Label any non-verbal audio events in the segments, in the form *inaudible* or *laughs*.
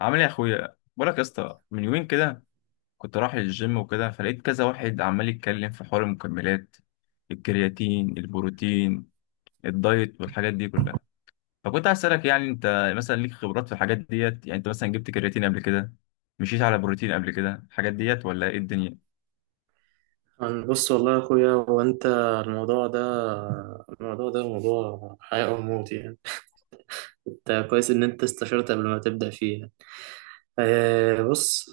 عامل ايه يا اخويا؟ بقولك يا اسطى، من يومين كده كنت رايح الجيم وكده، فلقيت كذا واحد عمال يتكلم في حوار المكملات، الكرياتين، البروتين، الدايت والحاجات دي كلها. فكنت عايز اسالك، يعني انت مثلا ليك خبرات في الحاجات ديت؟ يعني انت مثلا جبت كرياتين قبل كده؟ مشيت على بروتين قبل كده؟ الحاجات ديت ولا ايه الدنيا؟ أنا بص والله يا اخويا هو انت. الموضوع ده الموضوع ده موضوع حياة او موت يعني. انت كويس ان انت استشرت قبل ما تبدأ فيها. بص،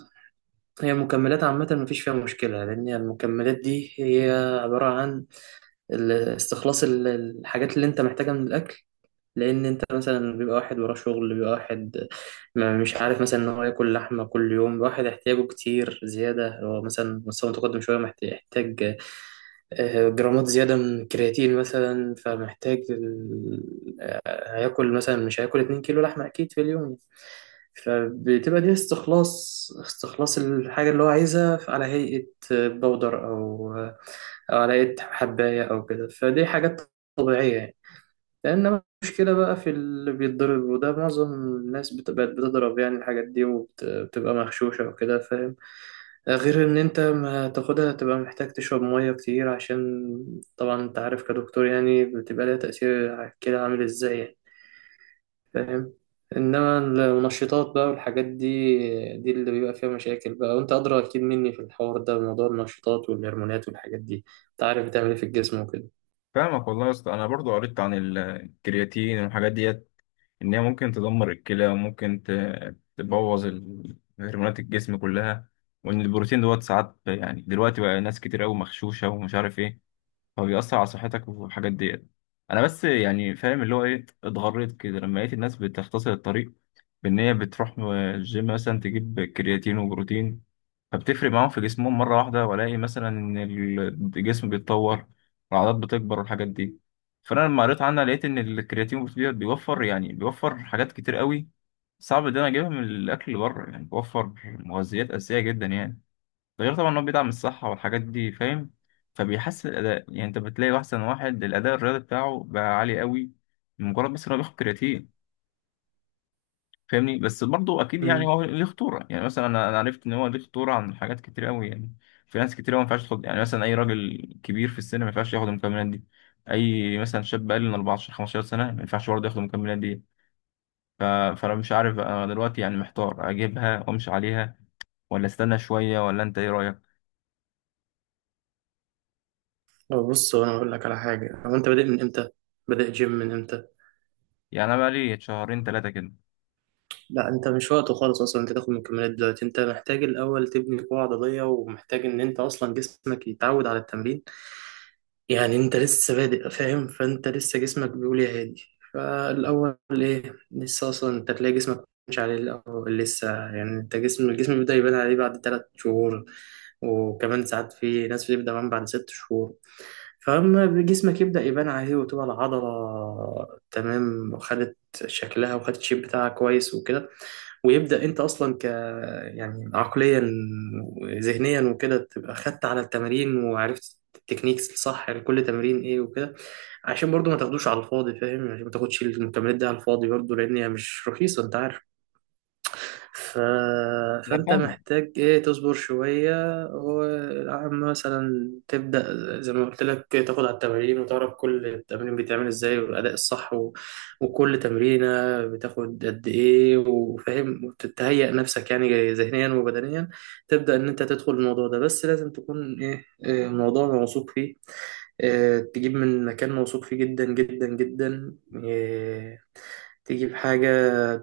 هي المكملات عامة مفيش فيها مشكلة، لأن المكملات دي هي عبارة عن استخلاص الحاجات اللي أنت محتاجها من الأكل. لان انت مثلا بيبقى واحد وراه شغل، بيبقى واحد ما مش عارف مثلا ان هو ياكل لحمه كل يوم، واحد احتياجه كتير زياده، هو مثلا مستوى متقدم شويه، محتاج جرامات زياده من الكرياتين مثلا، فمحتاج هياكل مثلا، مش هياكل 2 كيلو لحمه اكيد في اليوم. فبتبقى دي استخلاص الحاجه اللي هو عايزها على هيئه بودر او او على هيئه حبايه او كده، فدي حاجات طبيعيه يعني. لأن مشكلة بقى في اللي بيتضرب، وده معظم الناس بقت بتضرب يعني الحاجات دي، وبتبقى مغشوشة وكده، فاهم؟ غير إن أنت ما تاخدها، تبقى محتاج تشرب مية كتير، عشان طبعا أنت عارف كدكتور يعني بتبقى لها تأثير على الكلى عامل إزاي يعني، فاهم؟ إنما المنشطات بقى والحاجات دي، دي اللي بيبقى فيها مشاكل بقى، وأنت أدرى أكيد مني في الحوار ده، موضوع النشطات والهرمونات والحاجات دي أنت عارف بتعمل إيه في الجسم وكده. فاهمك والله يا اسطى، انا برضو قريت عن الكرياتين والحاجات ديت، إن هي ممكن تدمر الكلى وممكن تبوظ هرمونات الجسم كلها، وإن البروتين دوت ساعات يعني دلوقتي بقى ناس كتير أوي مغشوشة ومش عارف إيه، فبيأثر على صحتك والحاجات ديت. أنا بس يعني فاهم اللي هو إيه، اتغريت كده لما لقيت الناس بتختصر الطريق، بإن هي بتروح الجيم مثلا تجيب كرياتين وبروتين، فبتفرق معاهم في جسمهم مرة واحدة، وألاقي مثلا إن الجسم بيتطور، العضلات بتكبر والحاجات دي. فأنا لما قريت عنها لقيت إن الكرياتين بروتين بيوفر، يعني بيوفر حاجات كتير قوي صعب إن أنا أجيبها من الأكل اللي بره، يعني بيوفر مغذيات أساسية جدا يعني. ده غير طبعا إن هو بيدعم الصحة والحاجات دي، فاهم؟ فبيحسن الأداء، يعني أنت بتلاقي أحسن واحد الأداء الرياضي بتاعه بقى عالي قوي مجرد بس إن هو بياخد كرياتين. فاهمني؟ بس برضه اكيد يعني هو ليه خطوره، يعني مثلا أنا عرفت ان هو ليه خطوره عن حاجات كتير قوي يعني. في ناس كتير قوي ما ينفعش تاخد، يعني مثلا اي راجل كبير في السن ما ينفعش ياخد المكملات دي، اي مثلا شاب اقل من 14 15 سنه ما ينفعش برضه ياخد المكملات دي. ف... فانا مش عارف انا دلوقتي، يعني محتار اجيبها وامشي عليها، ولا استنى شويه، ولا انت ايه رايك؟ هو بص، هو انا اقول لك على حاجه، هو انت بادئ من امتى؟ بادئ جيم من امتى؟ يعني انا بقى لي شهرين ثلاثه كده. لا انت مش وقته خالص اصلا انت تاخد مكملات دلوقتي. انت محتاج الاول تبني قوه عضليه، ومحتاج ان انت اصلا جسمك يتعود على التمرين. يعني انت لسه بادئ فاهم، فانت لسه جسمك بيقول يا هادي. فالاول ايه، لسه اصلا انت تلاقي جسمك مش عليه الاول، لسه يعني انت الجسم بيبدا يبان عليه بعد ثلاث شهور، وكمان ساعات في ناس بتبدا كمان بعد ست شهور. فاما جسمك يبدا يبان عليه، وتبقى العضله تمام، وخدت شكلها، وخدت الشيب بتاعها كويس وكده، ويبدأ انت اصلا يعني عقليا وذهنيا وكده تبقى خدت على التمارين، وعرفت التكنيكس الصح لكل تمرين ايه وكده. عشان برضو ما تاخدوش على الفاضي، فاهم؟ عشان ما تاخدش المكملات دي على الفاضي برضو، لان هي مش رخيصة، انت عارف. ف... انا فانت فاهمك. محتاج ايه، تصبر شوية، وعم مثلا تبدأ زي ما قلت لك، تاخد على التمارين وتعرف كل تمرين بيتعمل ازاي، والأداء الصح، وكل تمرينة بتاخد قد ايه، وفاهم، وتتهيأ نفسك يعني ذهنيا وبدنيا، تبدأ ان انت تدخل الموضوع ده. بس لازم تكون ايه، الموضوع موثوق فيه. تجيب من مكان موثوق فيه جدا جدا جدا. آه، تجيب حاجة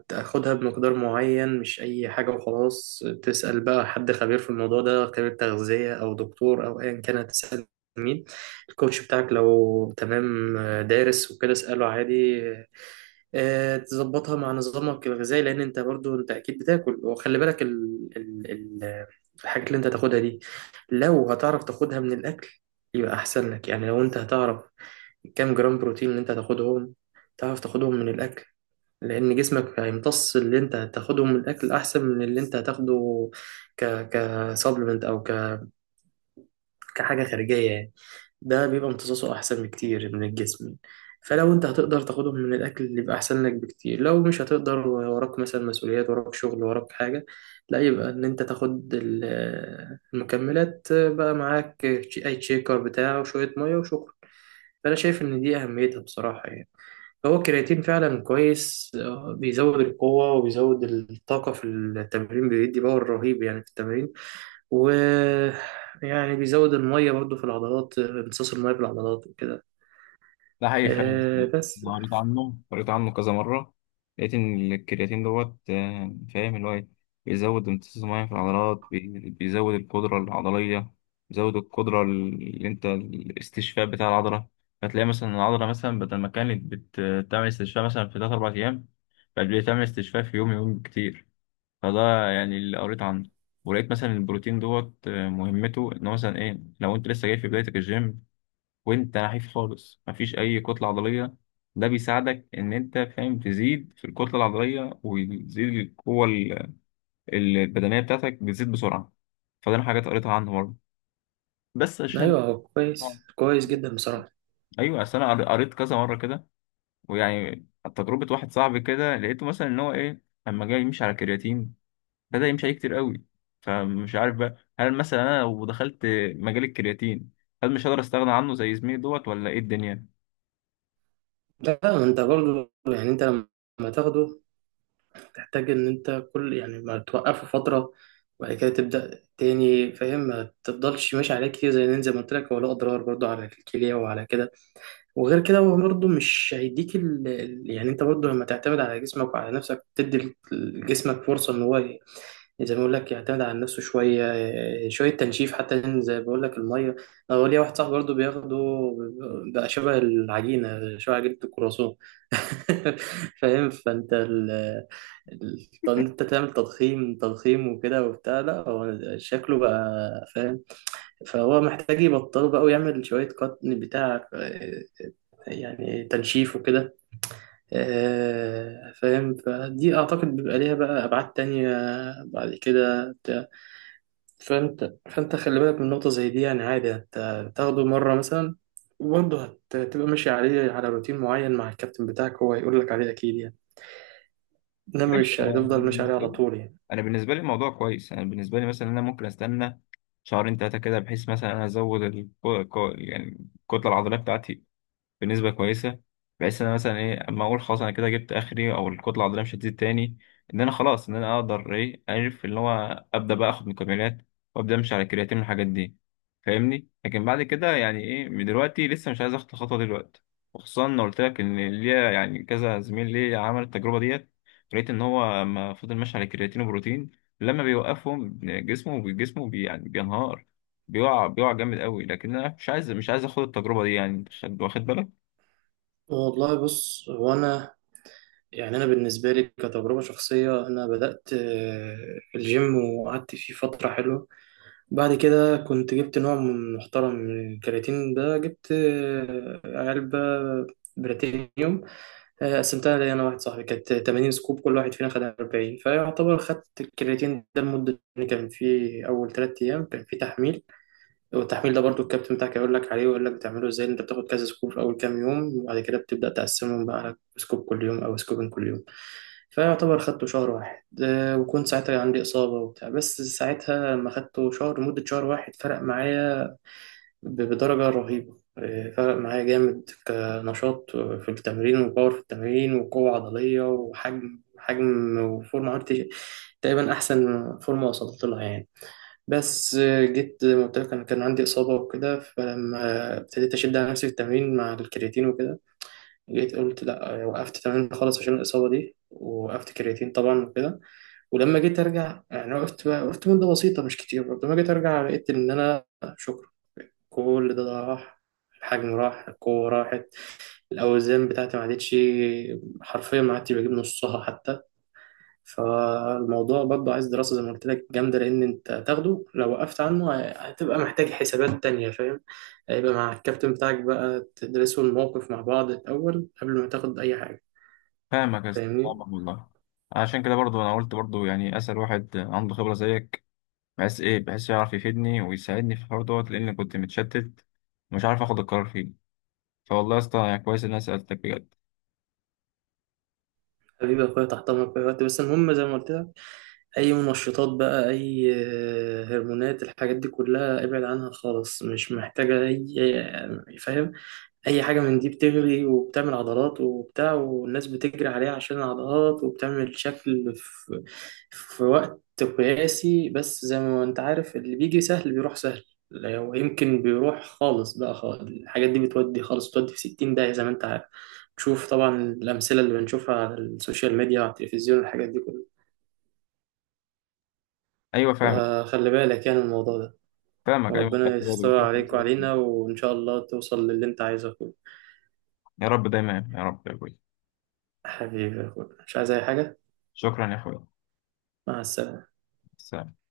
تاخدها بمقدار معين، مش أي حاجة وخلاص. تسأل بقى حد خبير في الموضوع ده، خبير تغذية أو دكتور أو أيا كان. هتسأل مين؟ الكوتش بتاعك لو تمام دارس وكده اسأله عادي. تظبطها مع نظامك الغذائي، لأن أنت برضو أنت أكيد بتاكل. وخلي بالك ال الحاجات اللي أنت تاخدها دي، لو هتعرف تاخدها من الأكل يبقى أحسن لك. يعني لو أنت هتعرف كام جرام بروتين اللي أنت هتاخدهم، تعرف تاخدهم من الأكل، لأن جسمك هيمتص اللي أنت هتاخدهم من الأكل أحسن من اللي أنت هتاخده كسبلمنت أو كحاجة خارجية يعني. ده بيبقى امتصاصه أحسن بكتير من الجسم. فلو أنت هتقدر تاخدهم من الأكل، اللي يبقى أحسن لك بكتير. لو مش هتقدر، وراك مثلا مسؤوليات، وراك شغل، وراك حاجة، لا يبقى إن أنت تاخد المكملات بقى معاك، أي تشيكر بتاعه وشوية مية وشكرا. فأنا شايف إن دي أهميتها بصراحة يعني. هو الكرياتين فعلا كويس، بيزود القوة، وبيزود الطاقة في التمرين، بيدي باور رهيب يعني في التمرين. و يعني بيزود المية برضو في العضلات، امتصاص المية في العضلات وكده. ده حقيقي فعلا. آه، بس أنا قريت عنه، كذا مرة، لقيت إن الكرياتين دوت آه، فاهم اللي هو إيه؟ بيزود امتصاص المياه في العضلات، بيزود القدرة العضلية، بيزود القدرة اللي أنت الاستشفاء بتاع العضلة. هتلاقي مثلا العضلة مثلا بدل ما كانت بتعمل استشفاء مثلا في تلات أربع أيام، بقت بتعمل استشفاء في يوم، يوم كتير. فده يعني اللي قريت عنه. ولقيت مثلا البروتين دوت آه، مهمته إن هو مثلا إيه، لو أنت لسه جاي في بدايتك الجيم وانت نحيف خالص مفيش اي كتله عضليه، ده بيساعدك ان انت، فاهم، تزيد في الكتله العضليه وتزيد القوه البدنيه بتاعتك بتزيد بسرعه. فده انا حاجات قريتها عنه برضه، بس عشان، أيوه هو كويس كويس جدا بصراحة. ايوه، اصل انا قريت كذا مره كده ويعني تجربه واحد صاحبي كده، لقيته مثلا ان هو ايه لما جاي يمشي على كرياتين، بدا يمشي عليه كتير قوي. فمش عارف بقى، هل مثلا انا لو دخلت مجال الكرياتين هل مش هقدر استغنى عنه زي زميلي دوت، ولا ايه الدنيا؟ لا أنت برضو يعني أنت لما تاخده، تحتاج إن أنت كل يعني ما توقفه فترة وبعد كده تبدأ تاني، فاهم؟ ما تفضلش ماشي عليه كتير زي نين، زي ما قلت لك هو له أضرار برضو على الكلية وعلى كده. وغير كده هو برضو مش هيديك يعني أنت برضو لما تعتمد على جسمك وعلى نفسك، تدي لجسمك فرصة إن هو زي ما بقول لك يعتمد على نفسه شويه، شويه تنشيف حتى، لأن زي ما بقول لك الميه، انا ليا واحد صاحبي برضه بياخده، بقى شبه العجينه، شبه عجينه الكرواسون. *laughs* فاهم، فانت طب انت تعمل تضخيم وكده وبتاع، لا هو شكله بقى فاهم، فهو محتاج يبطله بقى ويعمل شويه قط، بتاع يعني تنشيف وكده. فاهم، فدي اعتقد بيبقى ليها بقى ابعاد تانية بعد كده. فانت خلي بالك من نقطة زي دي. يعني عادي انت تاخده مرة مثلا، وبرضه هتبقى ماشي عليه على روتين معين مع الكابتن بتاعك، هو هيقول لك عليه اكيد يعني. انما ماشي مش آه، هتفضل ماشي عليه على طول يعني. أنا بالنسبة لي الموضوع كويس. أنا بالنسبة لي مثلا أنا ممكن أستنى شهرين تلاتة كده، بحيث مثلا أنا أزود يعني الكتلة العضلية بتاعتي بنسبة كويسة، بحيث إن أنا مثلا إيه أما أقول خلاص أنا كده جبت آخري، أو الكتلة العضلية مش هتزيد تاني، إن أنا خلاص، إن أنا أقدر إيه أعرف إن هو أبدأ بقى آخد مكملات وأبدأ أمشي على الكرياتين والحاجات دي. فاهمني؟ لكن بعد كده يعني إيه، من دلوقتي لسه مش عايز آخد الخطوة دلوقتي، وخصوصا إن قلت لك إن ليا يعني كذا زميل ليا عمل التجربة ديت، لقيت إن هو لما فضل ماشي على الكرياتين وبروتين، لما بيوقفهم جسمه بي يعني بينهار، بيقع جامد قوي. لكن انا مش عايز اخد التجربه دي يعني، أنت واخد بالك؟ والله بص، هو انا يعني انا بالنسبة لي كتجربة شخصية، انا بدأت الجيم وقعدت فيه فترة حلوة، بعد كده كنت جبت نوع محترم من الكرياتين، ده جبت علبة بريتينيوم، قسمتها لي انا واحد صاحبي، كانت 80 سكوب، كل واحد فينا خد 40. فيعتبر خدت الكرياتين ده لمده، إن كان في اول ثلاث ايام كان في تحميل، والتحميل ده برضو الكابتن بتاعك يقول لك عليه ويقول لك بتعمله ازاي، انت بتاخد كذا سكوب في اول كام يوم، وبعد كده بتبدا تقسمهم بقى على سكوب كل يوم او سكوبين كل يوم. فيعتبر خدته شهر واحد، وكنت ساعتها عندي اصابه وبتاع، بس ساعتها لما خدته شهر، مده شهر واحد، فرق معايا بدرجة رهيبة. فرق معايا جامد، كنشاط في التمرين، وباور في التمرين، وقوة عضلية، وحجم، وفورمة، عملت تقريبا أحسن فورمة وصلت لها يعني. بس جيت زي ما قلت لك أنا كان عندي إصابة وكده، فلما ابتديت أشد على نفسي في التمرين مع الكرياتين وكده، جيت قلت لأ. وقفت تمرين خالص عشان الإصابة دي، وقفت كرياتين طبعا وكده. ولما جيت أرجع يعني، وقفت وقفت مدة بسيطة مش كتير برضه، لما جيت أرجع لقيت إن أنا شكرا كل ده راح. الحجم راح، القوة راحت، الأوزان بتاعتي ما عادتش، حرفيا ما عادتش بجيب نصها حتى. فالموضوع برضه عايز دراسة زي ما قلت لك جامدة، لأن أنت تاخده لو وقفت عنه هتبقى محتاج حسابات تانية، فاهم؟ هيبقى مع الكابتن بتاعك بقى تدرسوا الموقف مع بعض الأول قبل ما تاخد أي حاجة، فاهمك يا اسطى، فاهمني. فاهمك والله. عشان كده برضو انا قلت برضو يعني اسال واحد عنده خبره زيك، بحيث ايه، بحيث يعرف يفيدني ويساعدني في الحوار دوت، لان كنت متشتت ومش عارف اخد القرار فيه. فوالله يا اسطى يعني كويس ان انا سالتك بجد. حبيبي يا أخويا تحت أمرك في أي وقت. بس المهم زي ما قلت لك، اي منشطات بقى، اي هرمونات، الحاجات دي كلها ابعد عنها خالص. مش محتاجة اي فاهم، اي حاجة من دي بتغلي وبتعمل عضلات وبتاع، والناس بتجري عليها عشان العضلات، وبتعمل شكل في في وقت قياسي، بس زي ما انت عارف اللي بيجي سهل بيروح سهل. لو يمكن بيروح خالص بقى خالص. الحاجات دي بتودي خالص، بتودي في 60 داهية زي ما انت عارف، تشوف طبعا الأمثلة اللي بنشوفها على السوشيال ميديا وعلى التلفزيون والحاجات دي كلها. ايوه فاهمك، فخلي بالك يعني من الموضوع ده. فاهمك، ايوه وربنا خدت بالي، يستر وشكراً عليك لسألتني. وعلينا، وإن شاء الله توصل للي أنت عايزه يا أخويا. يا رب دايما، يا رب يا ابوي. حبيبي يا أخويا، مش عايز أي حاجة. شكرا يا اخويا. مع السلامة. سلام.